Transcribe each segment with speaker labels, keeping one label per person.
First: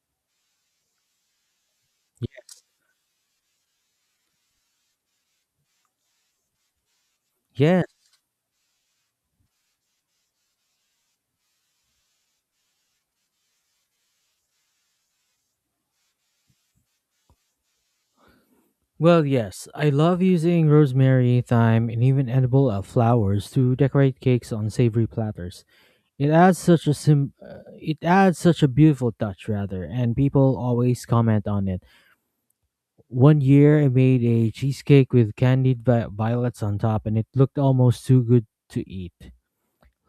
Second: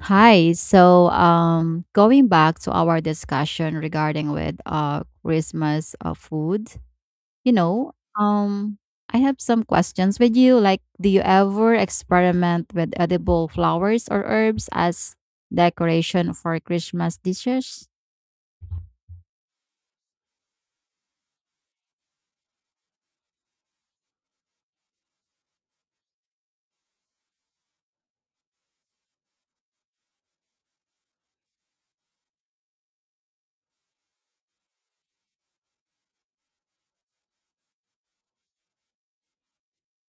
Speaker 1: Hi. Going back to our discussion regarding with Christmas food, you
Speaker 2: Yes.
Speaker 1: know, um, I have some questions with you. Like, do you ever experiment with edible flowers or herbs as decoration for Christmas dishes?
Speaker 2: Well, yes. I love using rosemary, thyme, and even edible flowers to decorate cakes on savory platters. It adds such a it adds such a beautiful touch rather, and people always comment on it. One year I made a cheesecake with candied violets on top, and it looked almost too good to eat.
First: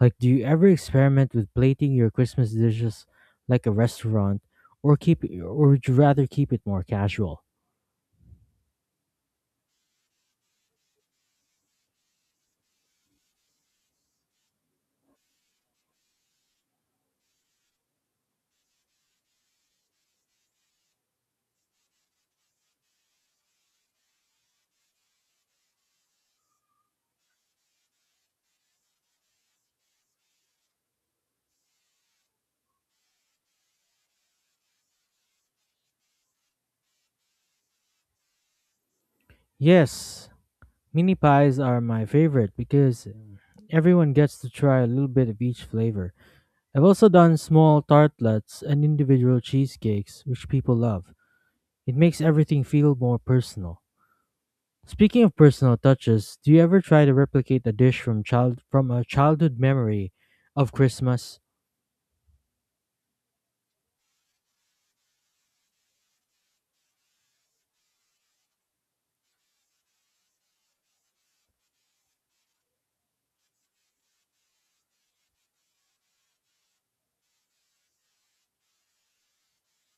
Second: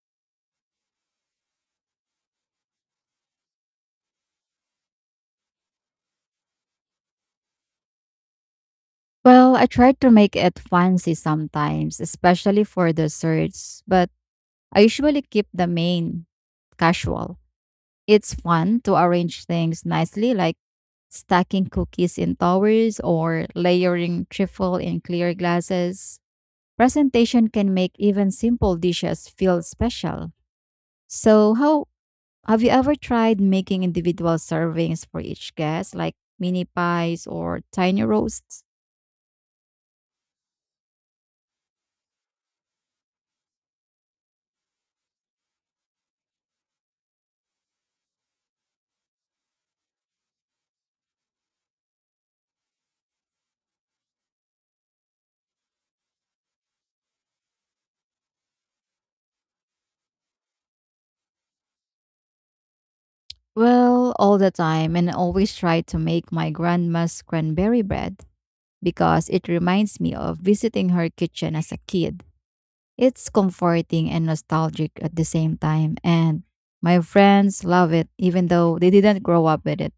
Speaker 2: Like, do you ever experiment with plating your Christmas dishes like a restaurant, or keep or would you rather keep it more casual?
Speaker 1: Well, I try to make it fancy sometimes, especially for desserts, but I usually keep the main casual. It's fun to arrange things nicely, like stacking cookies in towers or layering trifle in clear glasses. Presentation can make even simple dishes feel special. So, how Have you ever tried making individual servings for each guest, like mini pies or tiny roasts?
Speaker 2: Yes, mini pies are my favorite because everyone gets to try a little bit of each flavor. I've also done small tartlets and individual cheesecakes, which people love. It makes everything feel more personal. Speaking of personal touches, do you ever try to replicate a dish from a childhood memory of Christmas?
Speaker 1: Well, all the time, and I always try to make my grandma's cranberry bread because it reminds me of visiting her kitchen as a kid. It's comforting and nostalgic at the same time, and my friends love it even though they didn't grow up with it.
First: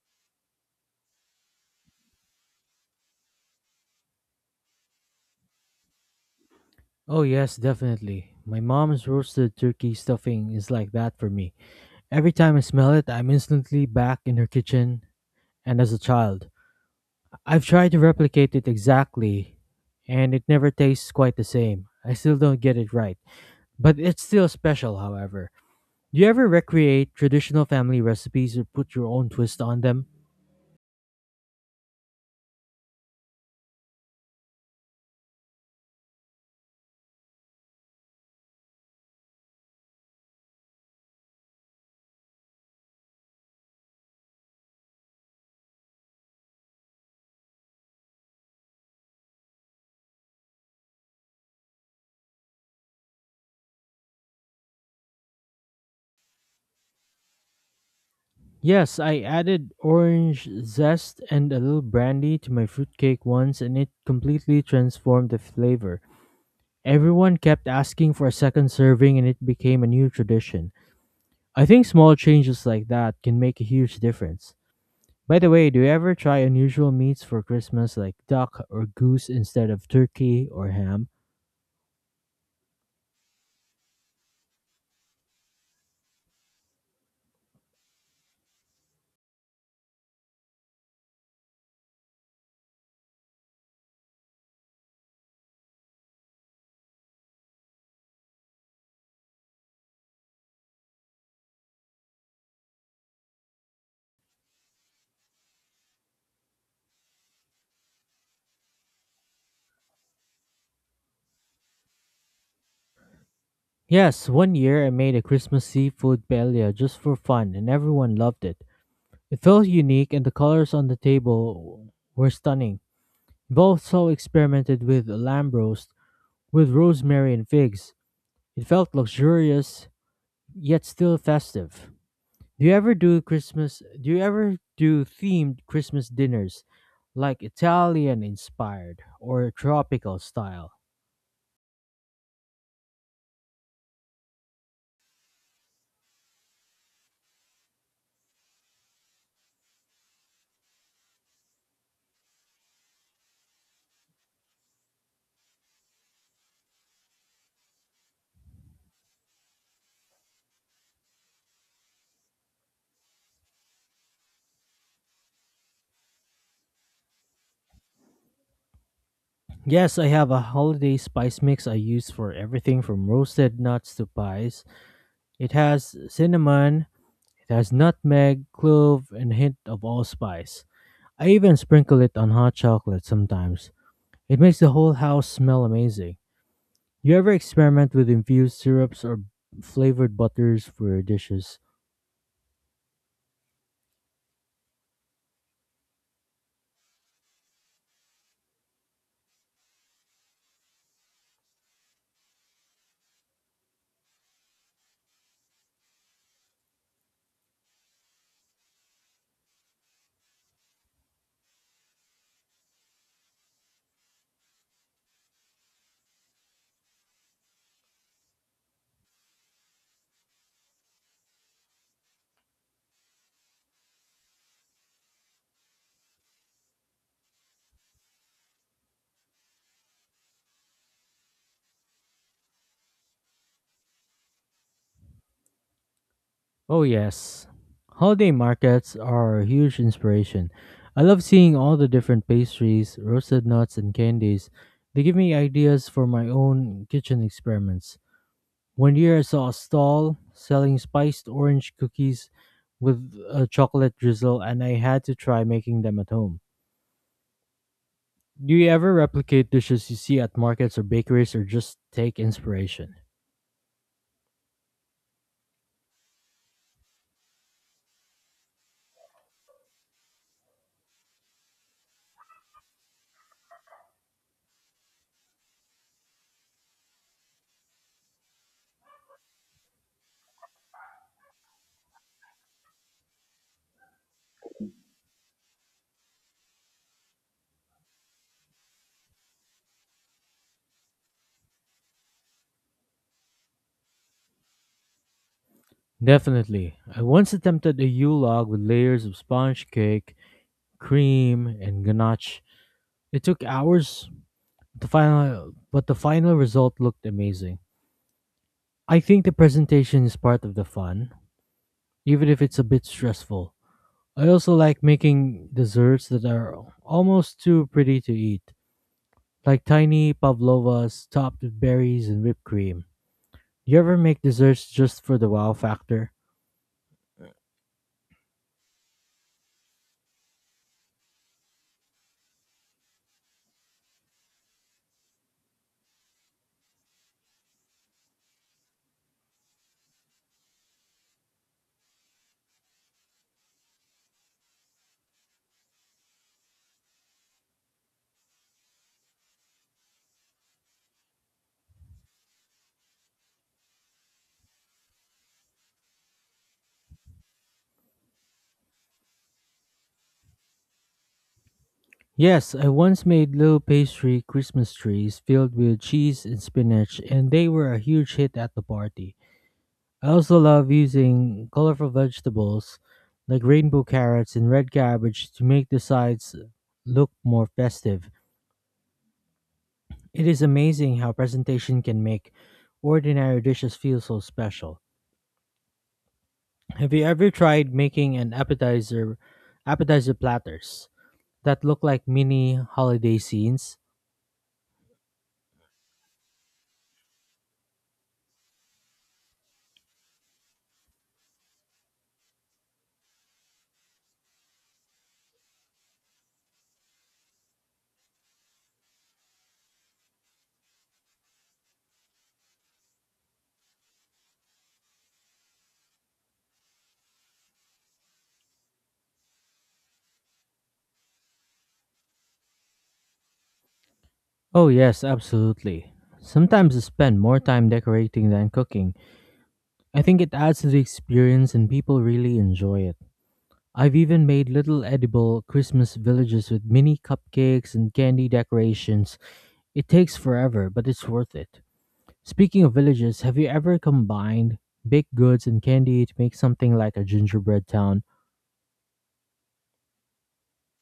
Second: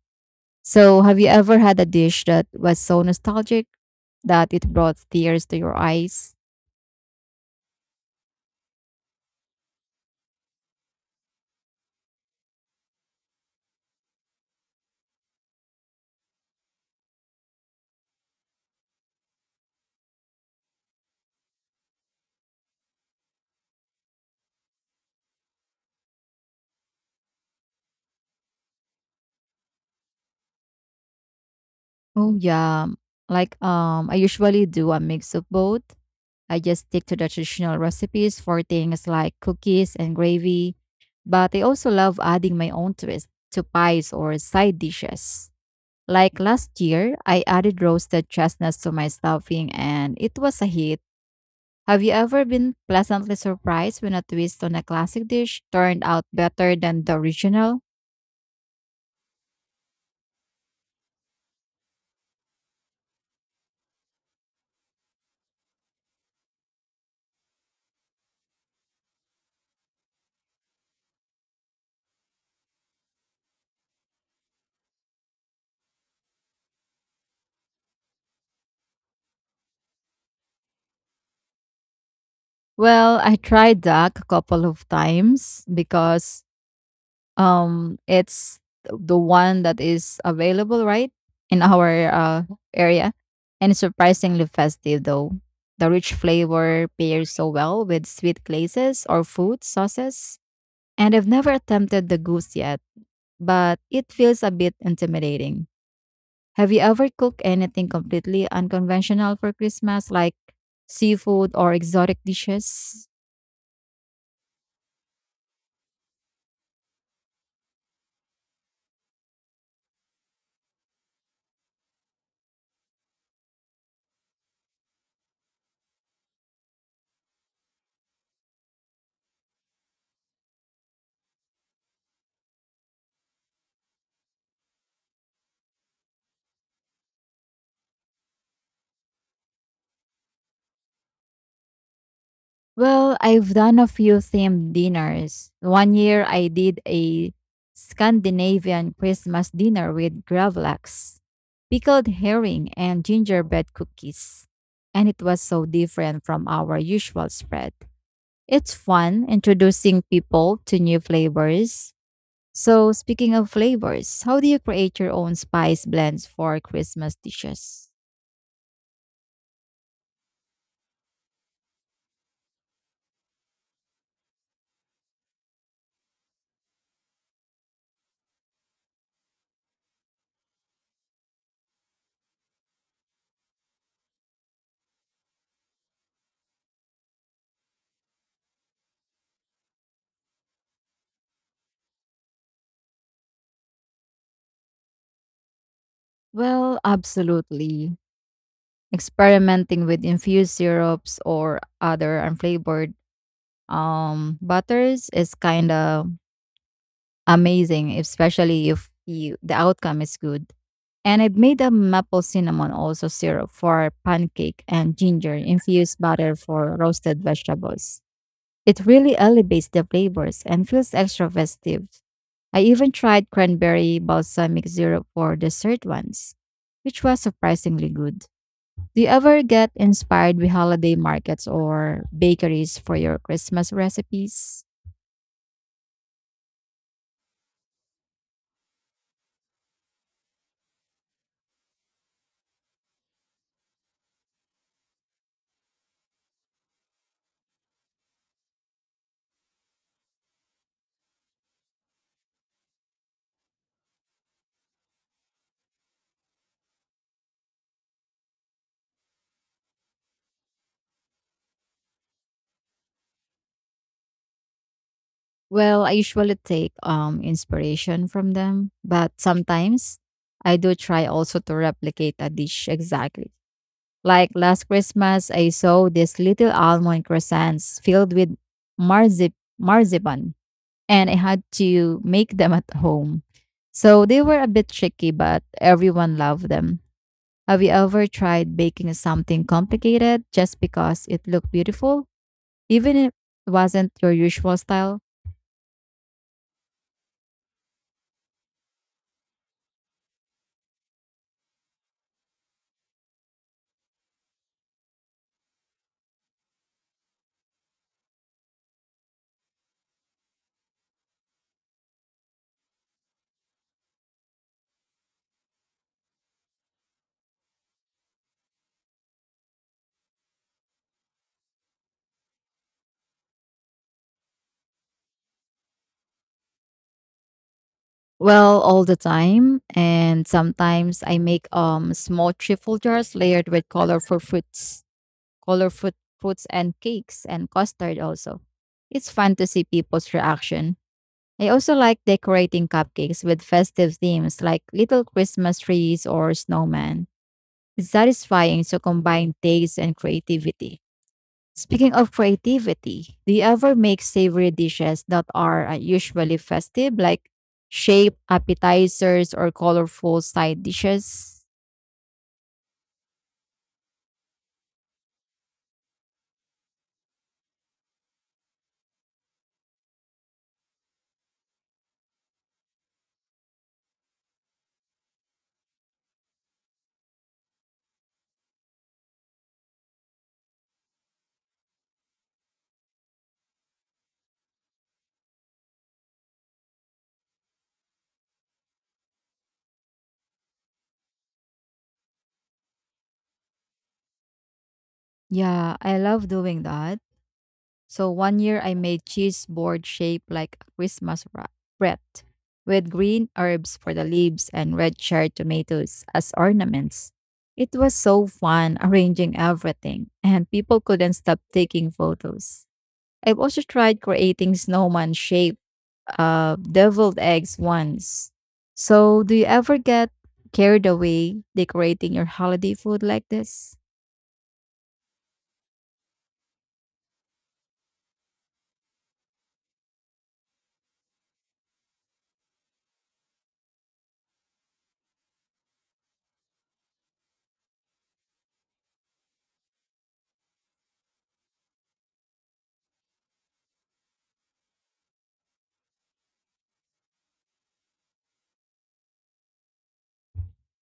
Speaker 1: So, have you ever had a dish that was so nostalgic that it brought tears to your eyes?
Speaker 2: Oh yes, definitely. My mom's roasted turkey stuffing is like that for me. Every time I smell it, I'm instantly back in her kitchen and as a child. I've tried to replicate it exactly, and it never tastes quite the same. I still don't get it right, but it's still special, however. Do you ever recreate traditional family recipes or put your own twist on them?
Speaker 1: Oh yeah, like I usually do a mix of both. I just stick to the traditional recipes for things like cookies and gravy, but I also love adding my own twist to pies or side dishes. Like last year, I added roasted chestnuts to my stuffing and it was a hit. Have you ever been pleasantly surprised when a twist on a classic dish turned out better than the original?
Speaker 2: Yes, I added orange zest and a little brandy to my fruitcake once, and it completely transformed the flavor. Everyone kept asking for a second serving, and it became a new tradition. I think small changes like that can make a huge difference. By the way, do you ever try unusual meats for Christmas like duck or goose instead of turkey or ham?
Speaker 1: Well, I tried duck a couple of times because it's the one that is available right in our area and it's surprisingly festive though. The rich flavor pairs so well with sweet glazes or food sauces. And I've never attempted the goose yet, but it feels a bit intimidating. Have you ever cooked anything completely unconventional for Christmas, like seafood or exotic dishes?
Speaker 2: Yes, one year I made a Christmas seafood paella just for fun, and everyone loved it. It felt unique, and the colors on the table were stunning. I've also experimented with lamb roast with rosemary and figs. It felt luxurious yet still festive. Do you ever do themed Christmas dinners, like Italian inspired or tropical style?
Speaker 1: Well, I've done a few themed dinners. 1 year I did a Scandinavian Christmas dinner with gravlax, pickled herring, and gingerbread cookies. And it was so different from our usual spread. It's fun introducing people to new flavors. So, speaking of flavors, how do you create your own spice blends for Christmas dishes?
Speaker 2: Yes, I have a holiday spice mix I use for everything from roasted nuts to pies. It has cinnamon, it has nutmeg, clove, and a hint of allspice. I even sprinkle it on hot chocolate sometimes. It makes the whole house smell amazing. You ever experiment with infused syrups or flavored butters for your dishes?
Speaker 1: Well, absolutely. Experimenting with infused syrups or other unflavored butters is kind of amazing, especially if you, the outcome is good. And I've made a maple cinnamon also syrup for pancake and ginger infused butter for roasted vegetables. It really elevates the flavors and feels extra festive. I even tried cranberry balsamic syrup for dessert once, which was surprisingly good. Do you ever get inspired by holiday markets or bakeries for your Christmas recipes?
Speaker 2: Oh, yes. Holiday markets are a huge inspiration. I love seeing all the different pastries, roasted nuts, and candies. They give me ideas for my own kitchen experiments. One year I saw a stall selling spiced orange cookies with a chocolate drizzle, and I had to try making them at home. Do you ever replicate dishes you see at markets or bakeries, or just take inspiration?
Speaker 1: Well, I usually take inspiration from them, but sometimes I do try also to replicate a dish exactly. Like last Christmas, I saw these little almond croissants filled with marzipan, and I had to make them at home. So they were a bit tricky, but everyone loved them. Have you ever tried baking something complicated just because it looked beautiful? Even if it wasn't your usual style?
Speaker 2: Definitely. I once attempted a Yule log with layers of sponge cake, cream, and ganache. It took hours, to final, but the final result looked amazing. I think the presentation is part of the fun, even if it's a bit stressful. I also like making desserts that are almost too pretty to eat, like tiny pavlovas topped with berries and whipped cream. You ever make desserts just for the wow factor?
Speaker 1: Well, all the time, and sometimes I make small trifle jars layered with colorful fruits and cakes and custard also. It's fun to see people's reaction. I also like decorating cupcakes with festive themes like little Christmas trees or snowman. It's satisfying to combine taste and creativity. Speaking of creativity, do you ever make savory dishes that are usually festive, like shape appetizers or colorful side dishes?
Speaker 2: Yes, I once made little pastry Christmas trees filled with cheese and spinach, and they were a huge hit at the party. I also love using colorful vegetables like rainbow carrots and red cabbage to make the sides look more festive. It is amazing how presentation can make ordinary dishes feel so special. Have you ever tried making an appetizer platters that look like mini holiday scenes?
Speaker 1: Yeah, I love doing that. So 1 year I made cheese board shaped like a Christmas wreath with green herbs for the leaves and red cherry tomatoes as ornaments. It was so fun arranging everything and people couldn't stop taking photos. I've also tried creating snowman shaped deviled eggs once. So do you ever get carried away decorating your holiday food like this?
Speaker 2: Oh yes, absolutely. Sometimes I spend more time decorating than cooking. I think it adds to the experience, and people really enjoy it. I've even made little edible Christmas villages with mini cupcakes and candy decorations. It takes forever, but it's worth it. Speaking of villages, have you ever combined baked goods and candy to make something like a gingerbread town?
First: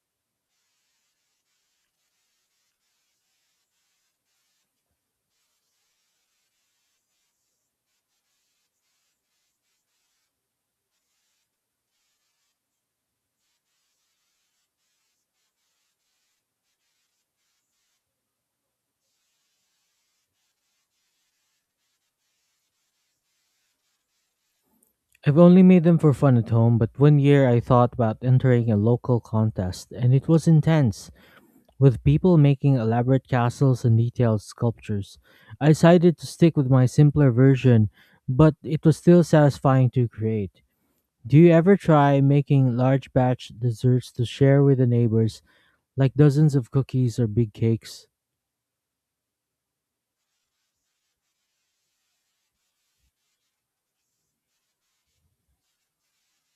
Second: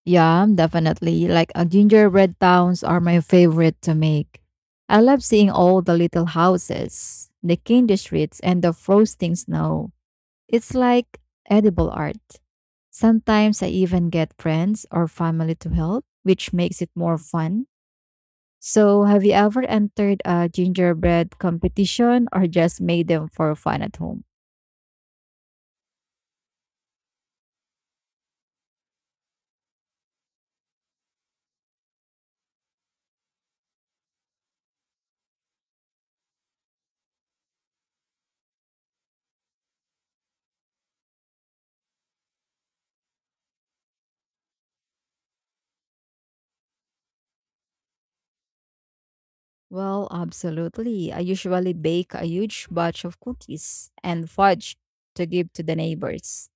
Speaker 1: Yeah, definitely. Like gingerbread towns are my favorite to make. I love seeing all the little houses, the candy streets, and the frosting snow. It's like edible art. Sometimes I even get friends or family to help, which makes it more fun. So, have you ever entered a gingerbread competition or just made them for fun at home?
Speaker 2: I've only made them for fun at home, but one year I thought about entering a local contest, and it was intense, with people making elaborate castles and detailed sculptures. I decided to stick with my simpler version, but it was still satisfying to create. Do you ever try making large batch desserts to share with the neighbors, like dozens of cookies or big cakes?
Speaker 1: Well, absolutely. I usually bake a huge batch of cookies and fudge to give to the neighbors.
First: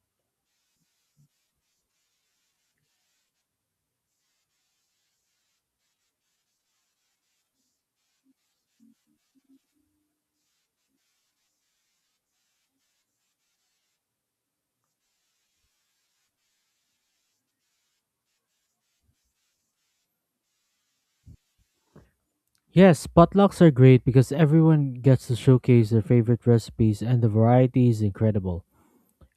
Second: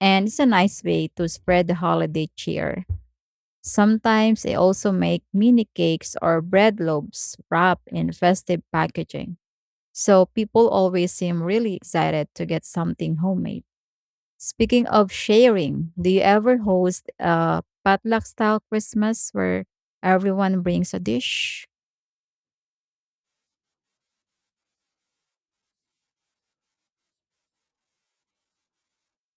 Speaker 1: And it's a nice way to spread the holiday cheer. Sometimes I also make mini cakes or bread loaves wrapped in festive packaging. So people always seem really excited to get something homemade. Speaking of sharing, do you ever host a potluck style Christmas where everyone brings a dish?
Speaker 2: Yes, potlucks are great because everyone gets to showcase their favorite recipes, and the variety is incredible.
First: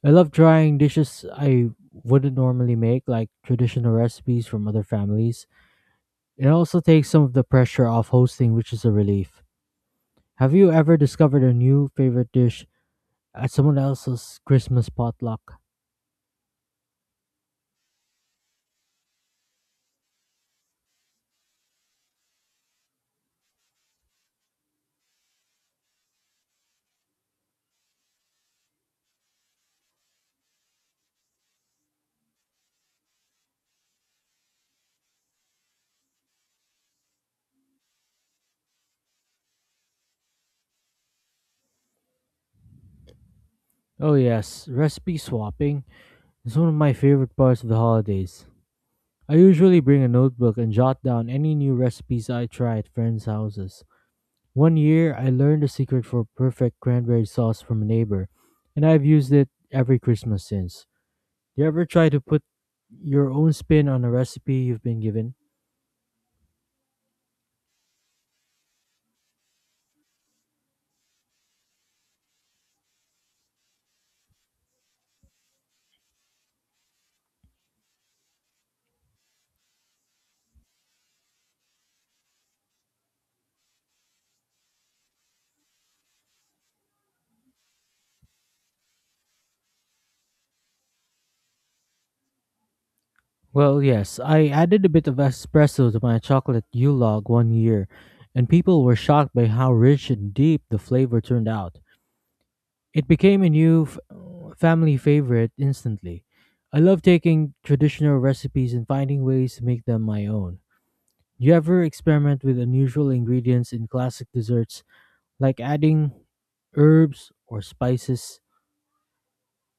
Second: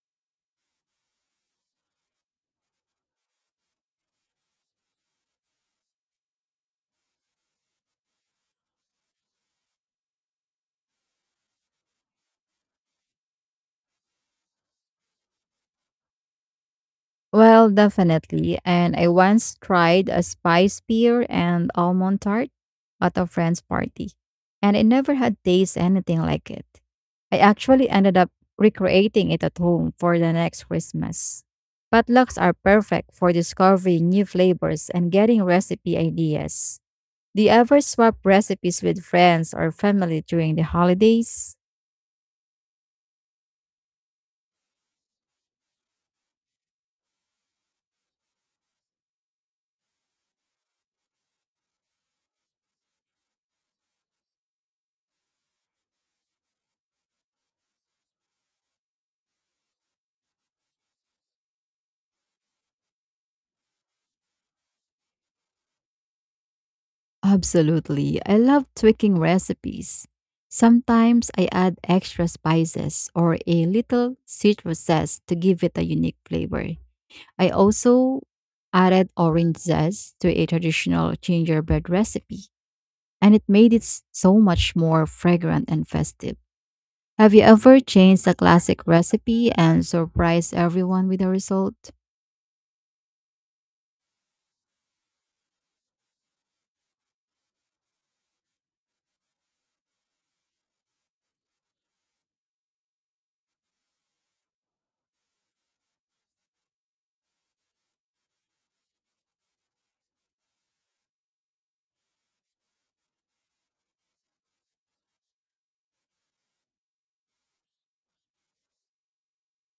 Speaker 2: I love trying dishes I wouldn't normally make, like traditional recipes from other families. It also takes some of the pressure off hosting, which is a relief. Have you ever discovered a new favorite dish at someone else's Christmas potluck?
Speaker 1: Well, definitely. And I once tried a spice pear and almond tart at a friend's party, and I never had taste anything like it. I actually ended up recreating it at home for the next Christmas. Potlucks are perfect for discovering new flavors and getting recipe ideas. Do you ever swap recipes with friends or family during the holidays?
Speaker 2: Oh, yes, recipe swapping. It's one of my favorite parts of the holidays. I usually bring a notebook and jot down any new recipes I try at friends' houses. One year, I learned the secret for perfect cranberry sauce from a neighbor, and I've used it every Christmas since. Do you ever try to put your own spin on a recipe you've been given?
Speaker 1: Absolutely. I love tweaking recipes. Sometimes I add extra spices or a little citrus zest to give it a unique flavor. I also added orange zest to a traditional gingerbread recipe, and it made it so much more fragrant and festive. Have you ever changed a classic recipe and surprised everyone with the result?
Speaker 2: Well, yes, I added a bit of espresso to my chocolate yule log one year, and people were shocked by how rich and deep the flavor turned out. It became a new family favorite instantly. I love taking traditional recipes and finding ways to make them my own. Do you ever experiment with unusual ingredients in classic desserts, like adding herbs or spices?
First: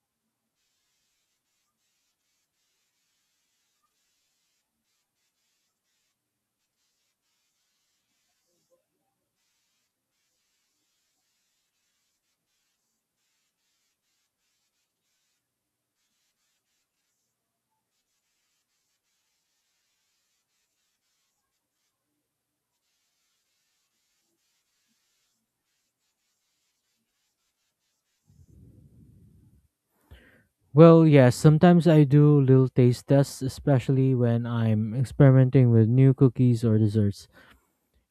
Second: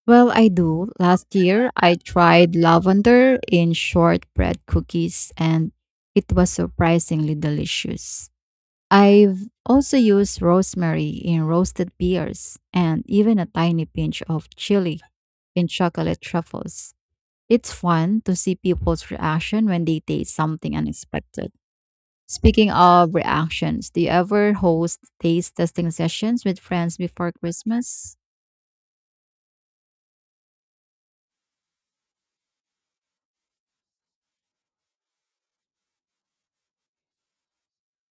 Speaker 1: Well, I do. Last year, I tried lavender in shortbread cookies and it was surprisingly delicious. I've also used rosemary in roasted beers and even a tiny pinch of chili in chocolate truffles. It's fun to see people's reaction when they taste something unexpected. Speaking of reactions, do you ever host taste testing sessions with friends before Christmas?
Speaker 2: Well, yes, sometimes I do little taste tests, especially when I'm experimenting with new cookies or desserts.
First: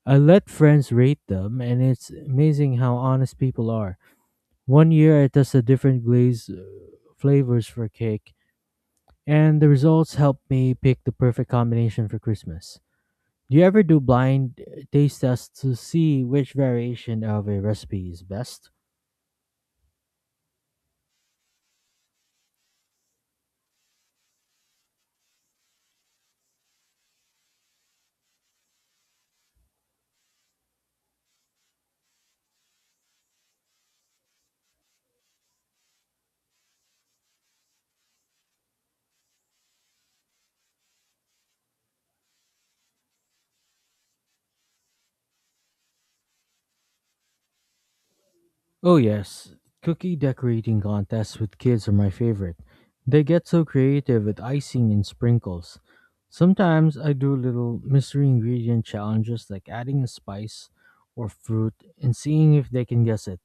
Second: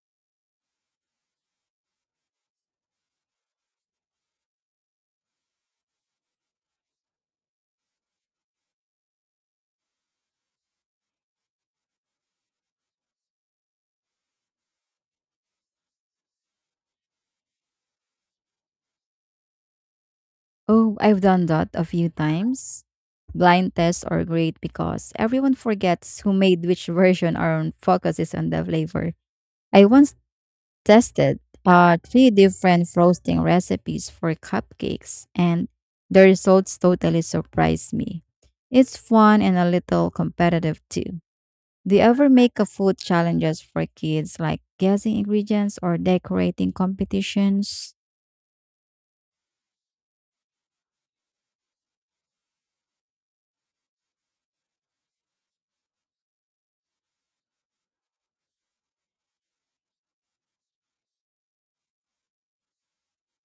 Speaker 2: I let friends rate them, and it's amazing how honest people are. One year I tested different glaze flavors for cake, and the results helped me pick the perfect combination for Christmas. Do you ever do blind taste tests to see which variation of a recipe is best?
Speaker 1: Oh, I've done that a few times. Blind tests are great because everyone forgets who made which version and focuses on the flavor. I once tested three different frosting recipes for cupcakes, and the results totally surprised me. It's fun and a little competitive too. Do you ever make a food challenges for kids like guessing ingredients or decorating competitions?
Speaker 2: Oh, yes. Cookie decorating contests with kids are my favorite. They get so creative with icing and sprinkles. Sometimes I do little mystery ingredient challenges, like adding a spice or fruit and seeing if they can guess it.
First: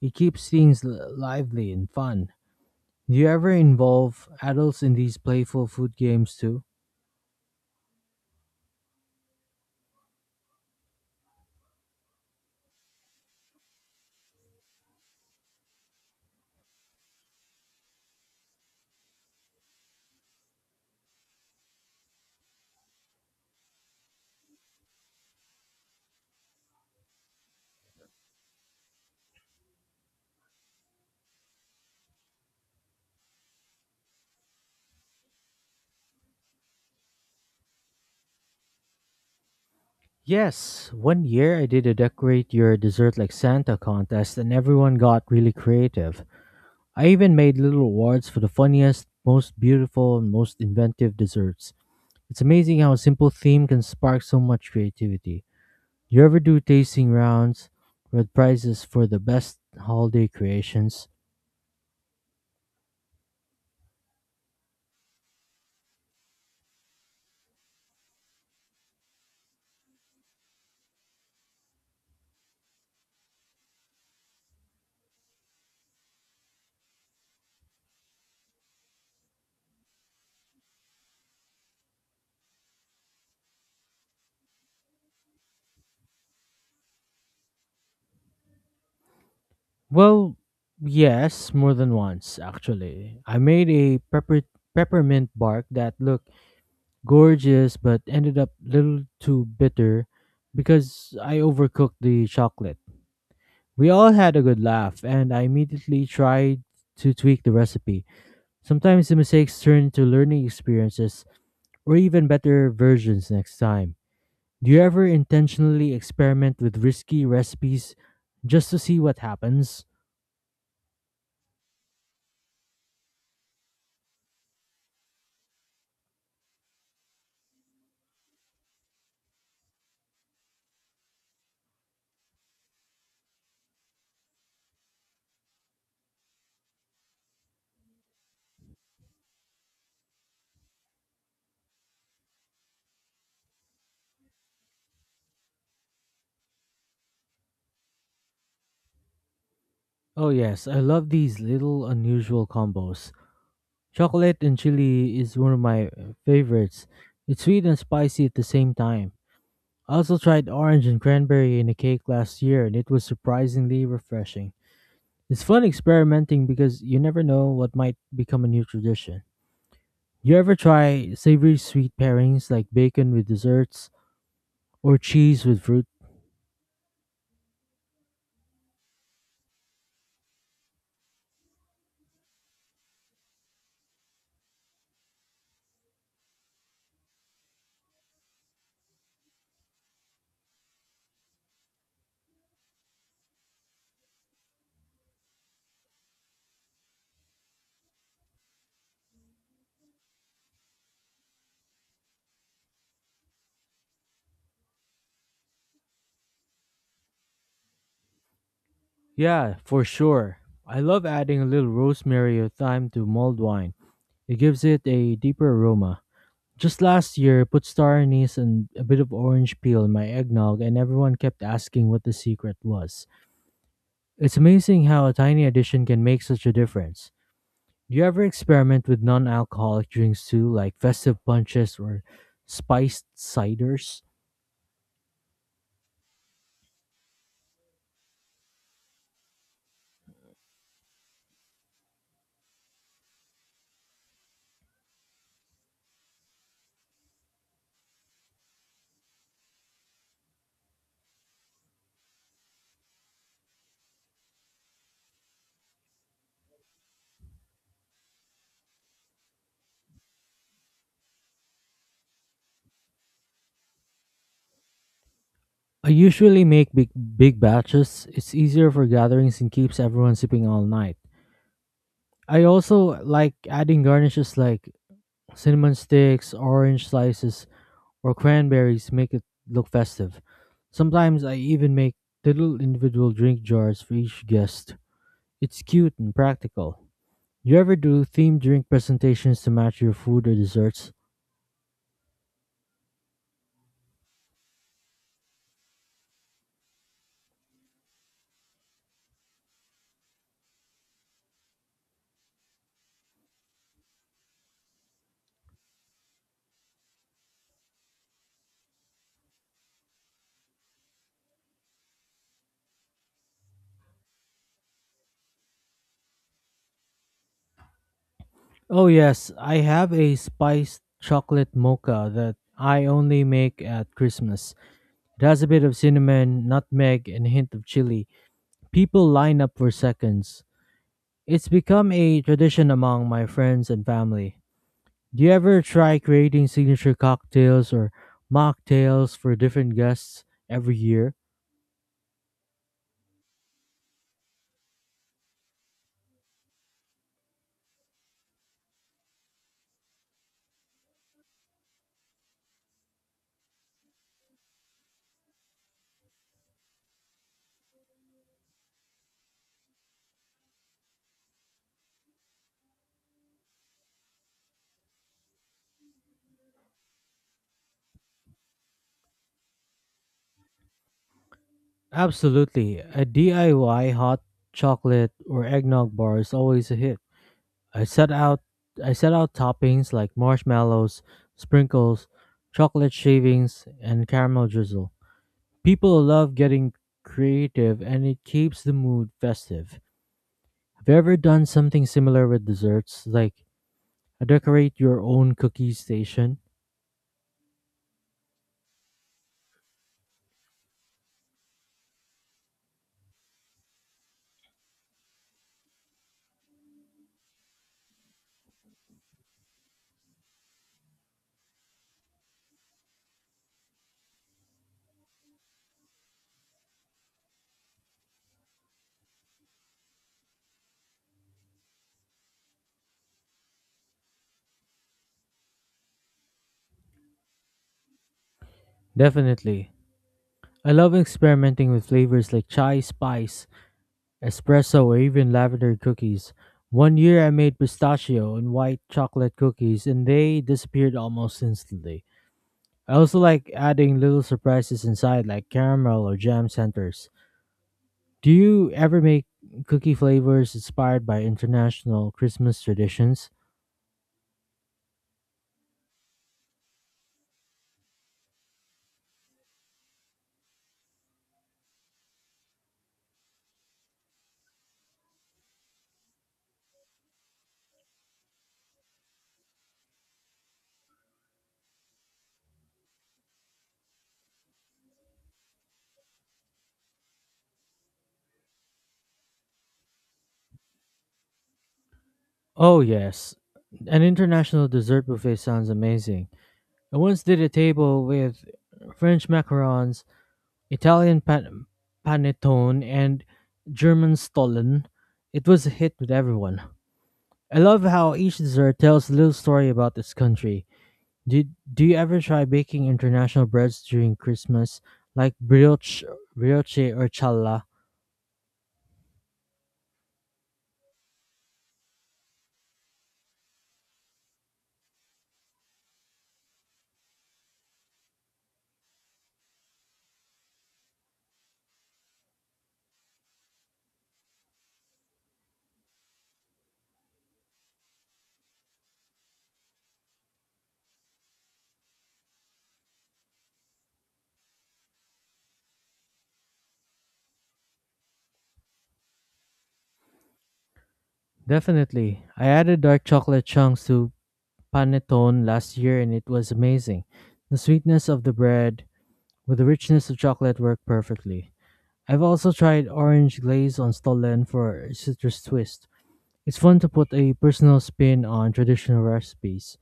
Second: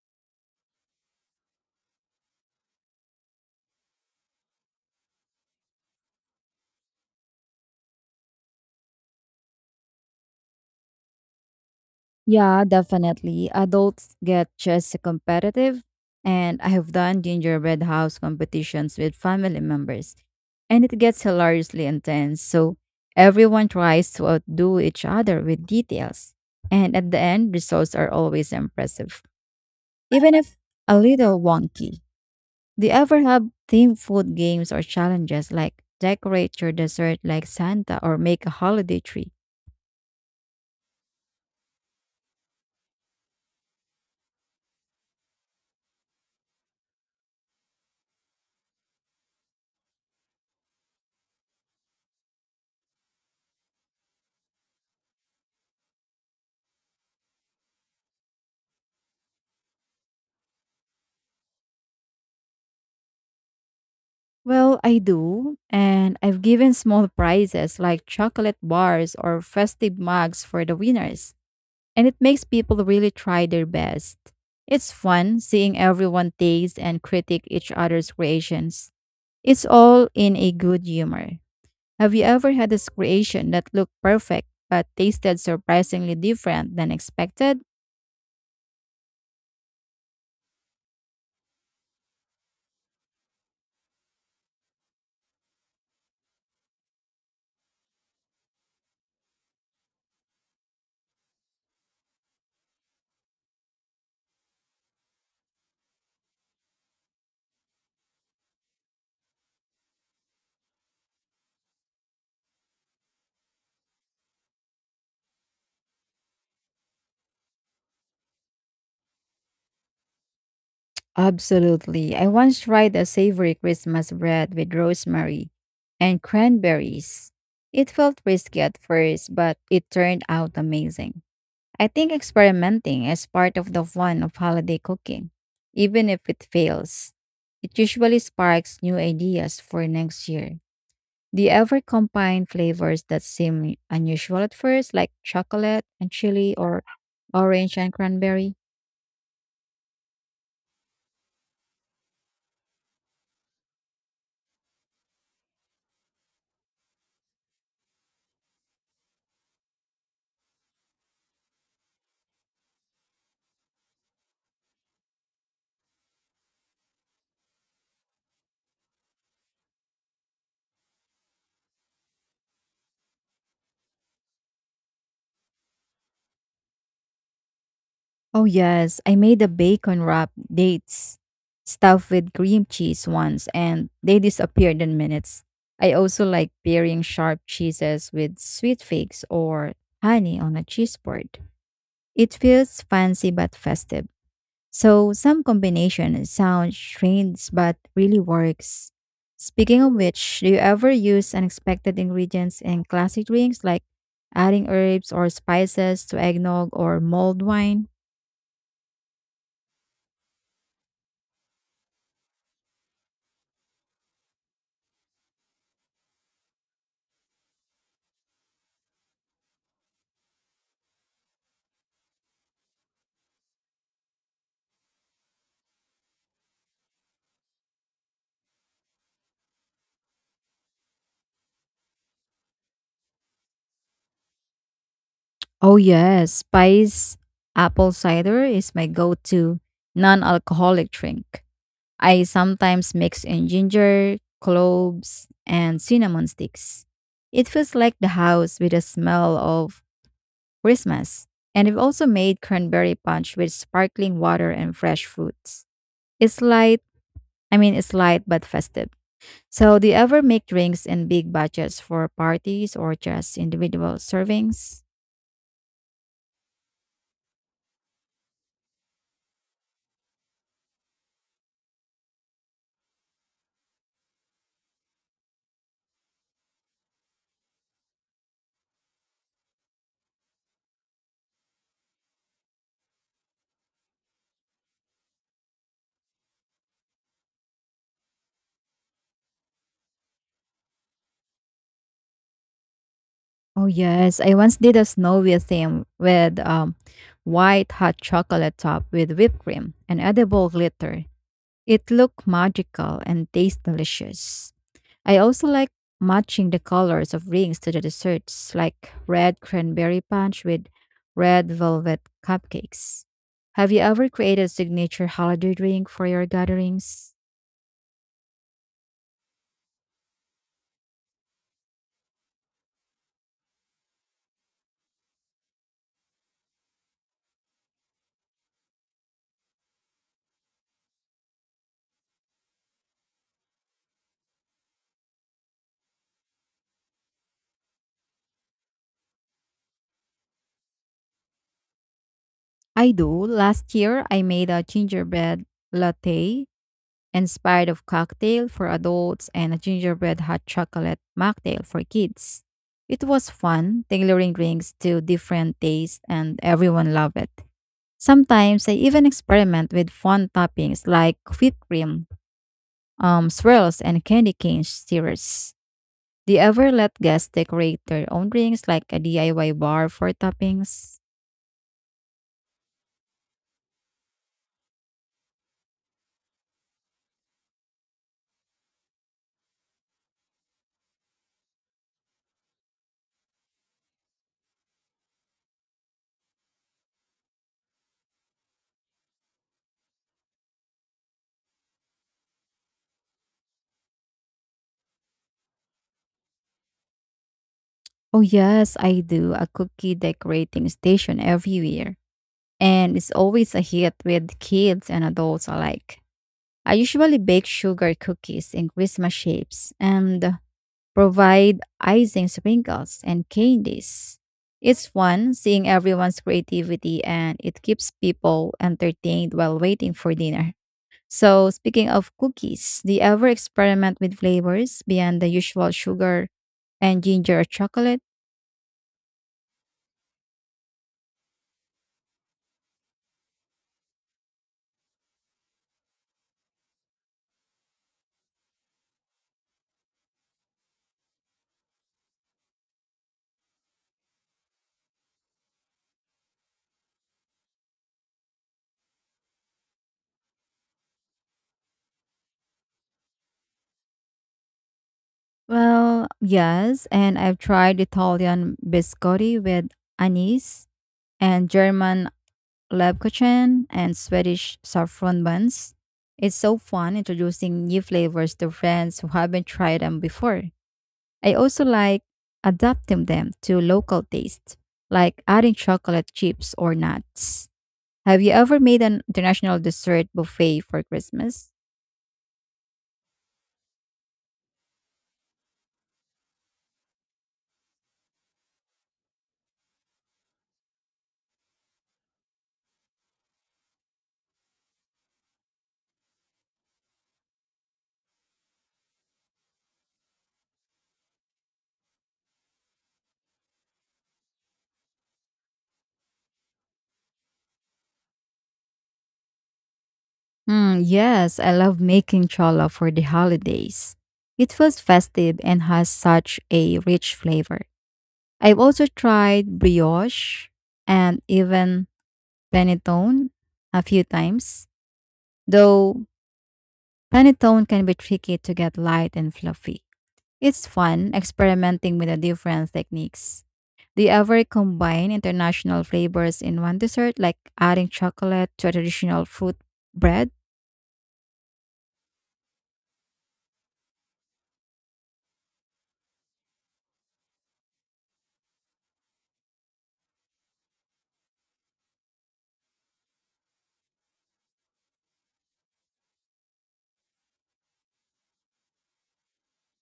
Speaker 2: It keeps things lively and fun. Do you ever involve adults in these playful food games too?
Speaker 1: Yeah, definitely. Adults get just competitive, and I have done gingerbread house competitions with family members, and it gets hilariously intense. So everyone tries to outdo each other with details, and at the end, results are always impressive, even if a little wonky. Do you ever have themed food games or challenges like decorate your dessert like Santa or make a holiday tree?
Speaker 2: Yes, one year I did a decorate your dessert like Santa contest, and everyone got really creative. I even made little awards for the funniest, most beautiful, and most inventive desserts. It's amazing how a simple theme can spark so much creativity. Do you ever do tasting rounds with prizes for the best holiday creations?
Speaker 1: Well, I do, and I've given small prizes like chocolate bars or festive mugs for the winners, and it makes people really try their best. It's fun seeing everyone taste and critique each other's creations. It's all in a good humor. Have you ever had this creation that looked perfect but tasted surprisingly different than expected?
Speaker 2: Well, yes, more than once, actually. I made a peppermint bark that looked gorgeous but ended up a little too bitter because I overcooked the chocolate. We all had a good laugh, and I immediately tried to tweak the recipe. Sometimes the mistakes turn into learning experiences or even better versions next time. Do you ever intentionally experiment with risky recipes just to see what happens?
Speaker 1: Absolutely. I once tried a savory Christmas bread with rosemary and cranberries. It felt risky at first, but it turned out amazing. I think experimenting is part of the fun of holiday cooking, even if it fails. It usually sparks new ideas for next year. Do you ever combine flavors that seem unusual at first, like chocolate and chili or orange and cranberry?
Speaker 2: Oh yes, I love these little unusual combos. Chocolate and chili is one of my favorites. It's sweet and spicy at the same time. I also tried orange and cranberry in a cake last year, and it was surprisingly refreshing. It's fun experimenting because you never know what might become a new tradition. You ever try savory sweet pairings like bacon with desserts or cheese with fruit?
Speaker 1: Oh, yes. I made a bacon wrap dates stuffed with cream cheese once and they disappeared in minutes. I also like pairing sharp cheeses with sweet figs or honey on a cheese board. It feels fancy but festive. So, some combination sounds strange but really works. Speaking of which, do you ever use unexpected ingredients in classic drinks like adding herbs or spices to eggnog or mulled wine?
Speaker 2: Yeah, for sure. I love adding a little rosemary or thyme to mulled wine. It gives it a deeper aroma. Just last year, put star anise and a bit of orange peel in my eggnog, and everyone kept asking what the secret was. It's amazing how a tiny addition can make such a difference. Do you ever experiment with non alcoholic drinks too, like festive punches or spiced ciders?
Speaker 1: Oh yes, spice apple cider is my go-to non-alcoholic drink. I sometimes mix in ginger, cloves, and cinnamon sticks. It feels like the house with a smell of Christmas. And I've also made cranberry punch with sparkling water and fresh fruits. It's light, I mean it's light but festive. So do you ever make drinks in big batches for parties or just individual servings?
Speaker 2: I usually make big batches. It's easier for gatherings and keeps everyone sipping all night. I also like adding garnishes like cinnamon sticks, orange slices, or cranberries make it look festive. Sometimes I even make little individual drink jars for each guest. It's cute and practical. You ever do themed drink presentations to match your food or desserts?
Speaker 1: Oh yes, I once did a snowy theme with white hot chocolate top with whipped cream and edible glitter. It looked magical and tastes delicious. I also like matching the colors of rings to the desserts, like red cranberry punch with red velvet cupcakes. Have you ever created a signature holiday drink for your gatherings?
Speaker 2: Oh, yes, I have a spiced chocolate mocha that I only make at Christmas. It has a bit of cinnamon, nutmeg, and a hint of chili. People line up for seconds. It's become a tradition among my friends and family. Do you ever try creating signature cocktails or mocktails for different guests every year?
Speaker 1: I do. Last year, I made a gingerbread latte inspired of cocktail for adults and a gingerbread hot chocolate mocktail for kids. It was fun tailoring drinks to different tastes and everyone loved it. Sometimes I even experiment with fun toppings like whipped cream, swirls, and candy cane stirrers. Do you ever let guests decorate their own drinks like a DIY bar for toppings?
Speaker 2: Absolutely. A DIY hot chocolate or eggnog bar is always a hit. I set out I set out toppings like marshmallows, sprinkles, chocolate shavings, and caramel drizzle. People love getting creative, and it keeps the mood festive. Have you ever done something similar with desserts, like a decorate your own cookie station?
Speaker 1: Oh yes, I do. A cookie decorating station everywhere. And it's always a hit with kids and adults alike. I usually bake sugar cookies in Christmas shapes and provide icing sprinkles and candies. It's fun seeing everyone's creativity and it keeps people entertained while waiting for dinner. So, speaking of cookies, do you ever experiment with flavors beyond the usual sugar and ginger or chocolate?
Speaker 2: Definitely. I love experimenting with flavors like chai spice, espresso, or even lavender cookies. One year I made pistachio and white chocolate cookies, and they disappeared almost instantly. I also like adding little surprises inside, like caramel or jam centers. Do you ever make cookie flavors inspired by international Christmas traditions?
Speaker 1: Well, yes, and I've tried Italian biscotti with anise and German Lebkuchen and Swedish saffron buns. It's so fun introducing new flavors to friends who haven't tried them before. I also like adapting them to local taste, like adding chocolate chips or nuts. Have you ever made an international dessert buffet for Christmas?
Speaker 2: Oh, yes. An international dessert buffet sounds amazing. I once did a table with French macarons, Italian panettone, and German stollen. It was a hit with everyone. I love how each dessert tells a little story about this country. Did do you ever try baking international breads during Christmas, like brioche or challa?
Speaker 1: Hmm, yes, I love making cholla for the holidays. It feels festive and has such a rich flavor. I've also tried brioche and even panettone a few times, though panettone can be tricky to get light and fluffy. It's fun experimenting with the different techniques. Do you ever combine international flavors in one dessert, like adding chocolate to a traditional fruit bread?
Speaker 2: Definitely. I added dark chocolate chunks to panettone last year, and it was amazing. The sweetness of the bread with the richness of chocolate worked perfectly. I've also tried orange glaze on stollen for a citrus twist. It's fun to put a personal spin on traditional recipes.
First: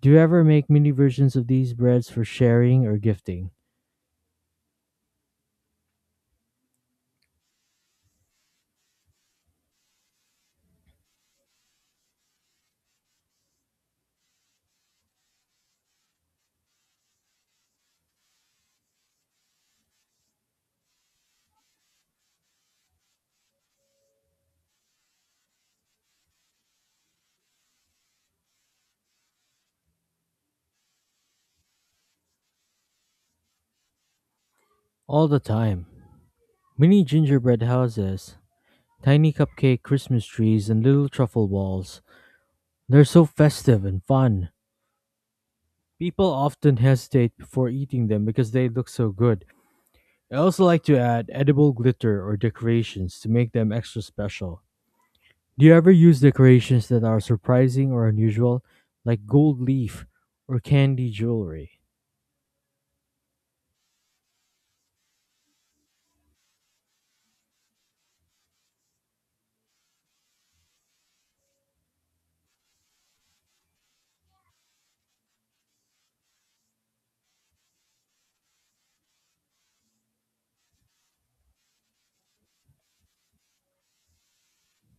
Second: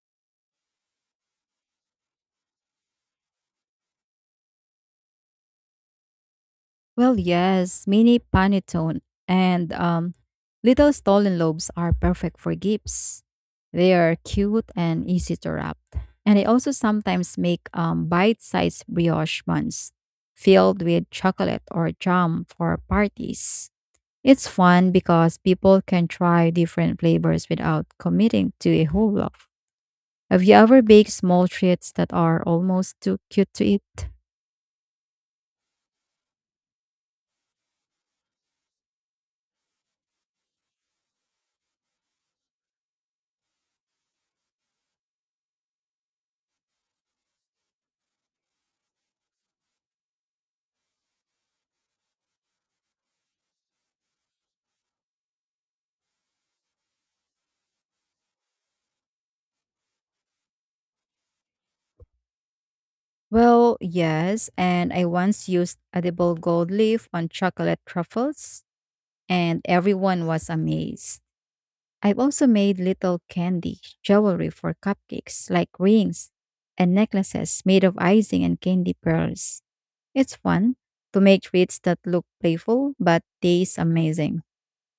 Speaker 2: Do you ever make mini versions of these breads for sharing or gifting?
Speaker 1: Well, yes, mini panettone and little stolen lobes are perfect for gifts. They are cute and easy to wrap. And I also sometimes make bite-sized brioche buns filled with chocolate or jam for parties. It's fun because people can try different flavors without committing to a whole loaf. Have you ever baked small treats that are almost too cute to eat?
Speaker 2: All the time. Mini gingerbread houses, tiny cupcake Christmas trees, and little truffle walls. They're so festive and fun. People often hesitate before eating them because they look so good. I also like to add edible glitter or decorations to make them extra special. Do you ever use decorations that are surprising or unusual, like gold leaf or candy jewelry?
Speaker 1: Well, yes, and I once used edible gold leaf on chocolate truffles, and everyone was amazed. I've also made little candy, jewelry for cupcakes, like rings and necklaces made of icing and candy pearls. It's fun to make treats that look playful but taste amazing.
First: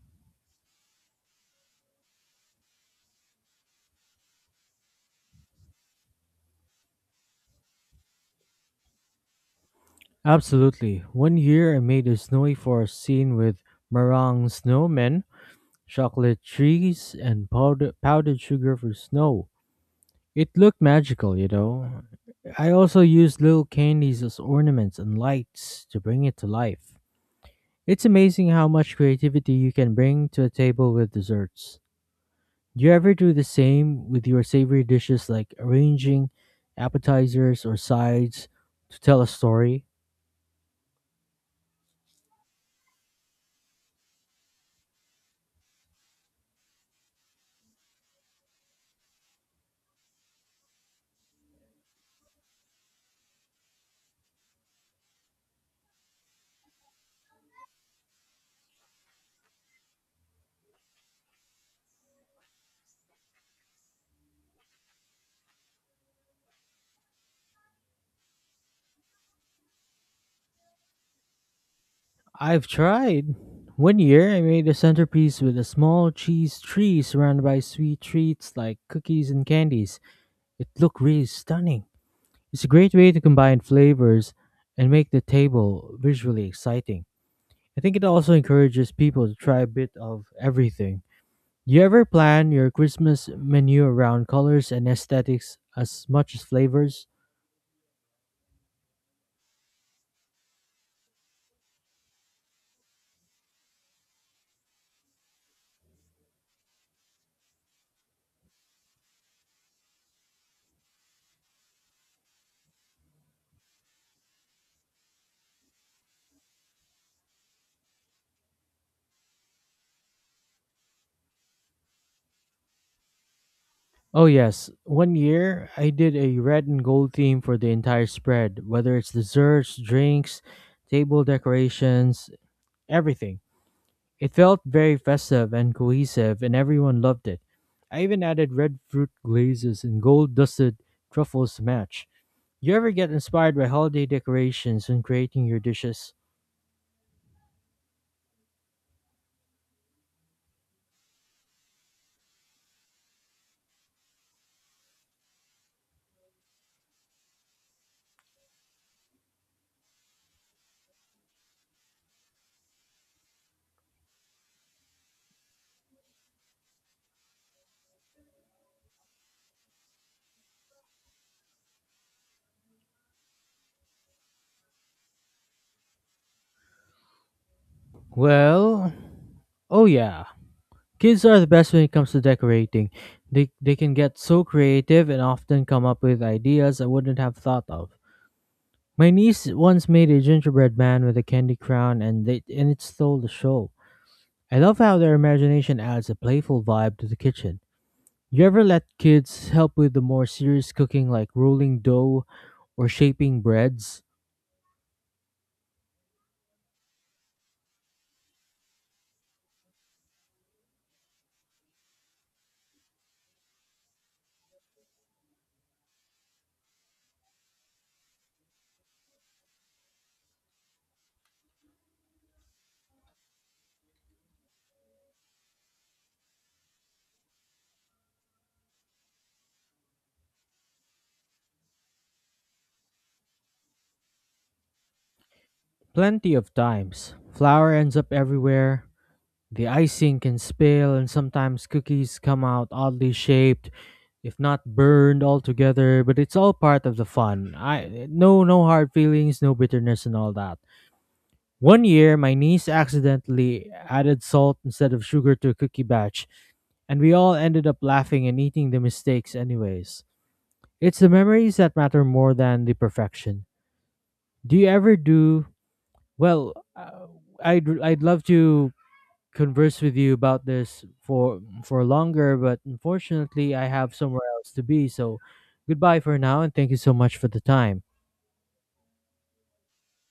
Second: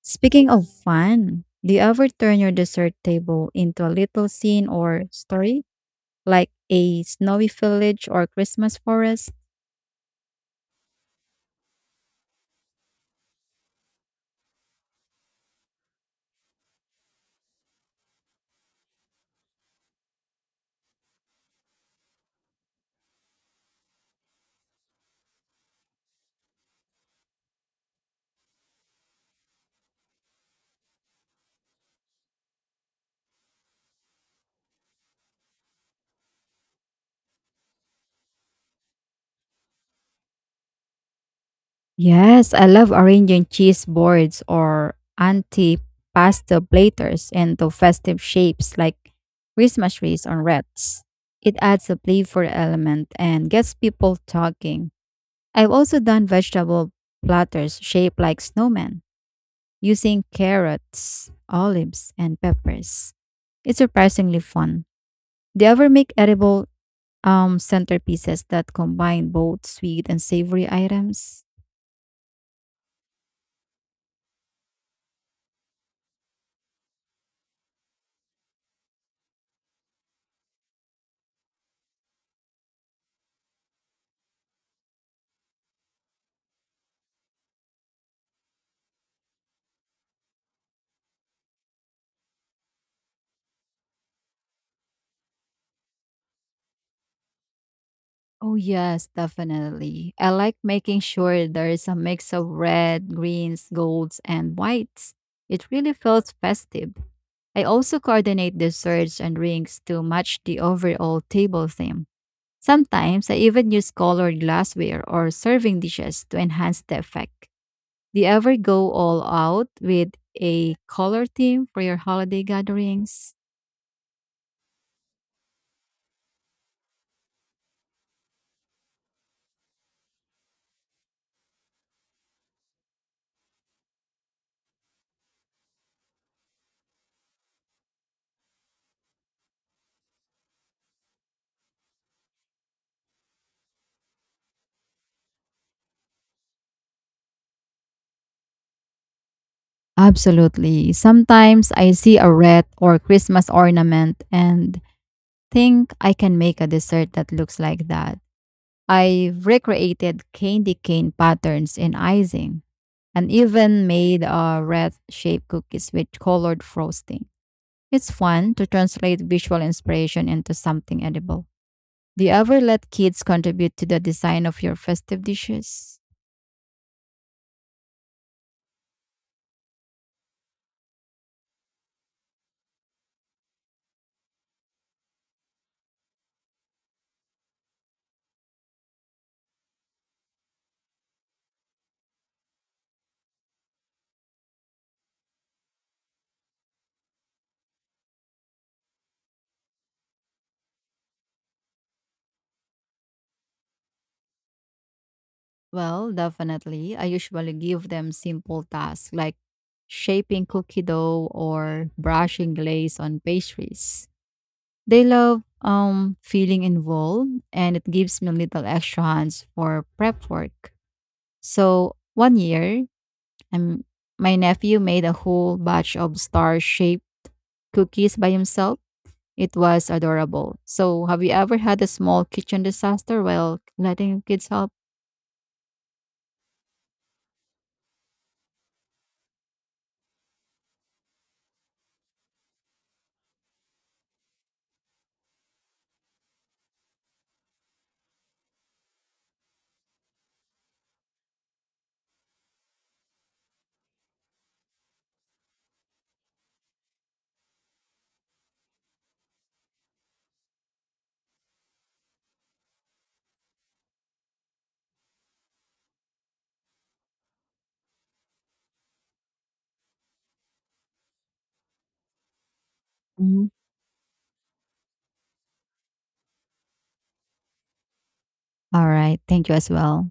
Speaker 1: Speaking of fun, do you ever turn your dessert table into a little scene or story, like a snowy village or Christmas forest?
Speaker 2: Absolutely. One year I made a snowy forest scene with meringue snowmen, chocolate trees, and powdered sugar for snow. It looked magical. I also used little candies as ornaments and lights to bring it to life. It's amazing how much creativity you can bring to a table with desserts. Do you ever do the same with your savory dishes, like arranging appetizers or sides to tell a story?
Speaker 1: Yes, I love arranging cheese boards or anti-pasta platters into festive shapes like Christmas trees or wreaths. It adds a playful element and gets people talking. I've also done vegetable platters shaped like snowmen using carrots, olives, and peppers. It's surprisingly fun. Do you ever make edible centerpieces that combine both sweet and savory items?
Speaker 2: I've tried. One year I made a centerpiece with a small cheese tree surrounded by sweet treats like cookies and candies. It looked really stunning. It's a great way to combine flavors and make the table visually exciting. I think it also encourages people to try a bit of everything. Do you ever plan your Christmas menu around colors and aesthetics as much as flavors?
Speaker 1: Oh, yes, definitely. I like making sure there is a mix of red, greens, golds, and whites. It really feels festive. I also coordinate desserts and drinks to match the overall table theme. Sometimes I even use colored glassware or serving dishes to enhance the effect. Do you ever go all out with a color theme for your holiday gatherings?
Speaker 2: Oh, yes. One year, I did a red and gold theme for the entire spread, whether it's desserts, drinks, table decorations, everything. It felt very festive and cohesive, and everyone loved it. I even added red fruit glazes and gold dusted truffles to match. You ever get inspired by holiday decorations when creating your dishes?
Speaker 1: Absolutely. Sometimes I see a red or Christmas ornament and think I can make a dessert that looks like that. I've recreated candy cane patterns in icing and even made red shaped cookies with colored frosting. It's fun to translate visual inspiration into something edible. Do you ever let kids contribute to the design of your festive dishes?
Speaker 2: Well, oh, yeah. Kids are the best when it comes to decorating. They can get so creative and often come up with ideas I wouldn't have thought of. My niece once made a gingerbread man with a candy crown, and it stole the show. I love how their imagination adds a playful vibe to the kitchen. You ever let kids help with the more serious cooking, like rolling dough or shaping breads?
Speaker 1: Well, definitely. I usually give them simple tasks like shaping cookie dough or brushing glaze on pastries. They love feeling involved, and it gives me little extra hands for prep work. So 1 year, um, my nephew made a whole batch of star-shaped cookies by himself. It was adorable. So have you ever had a small kitchen disaster while letting your kids help?
Speaker 2: Plenty of times. Flour ends up everywhere, the icing can spill, and sometimes cookies come out oddly shaped, if not burned altogether. But it's all part of the fun. I no hard feelings, no bitterness, and all that. One year, my niece accidentally added salt instead of sugar to a cookie batch, and we all ended up laughing and eating the mistakes anyways. It's the memories that matter more than the perfection. Do you ever do well? I'd love to converse with you about this for longer, but
Speaker 1: Mhm.
Speaker 2: unfortunately, I have somewhere else to be. So, goodbye for now, and thank you so much for the time.
Speaker 1: All right, thank you as well.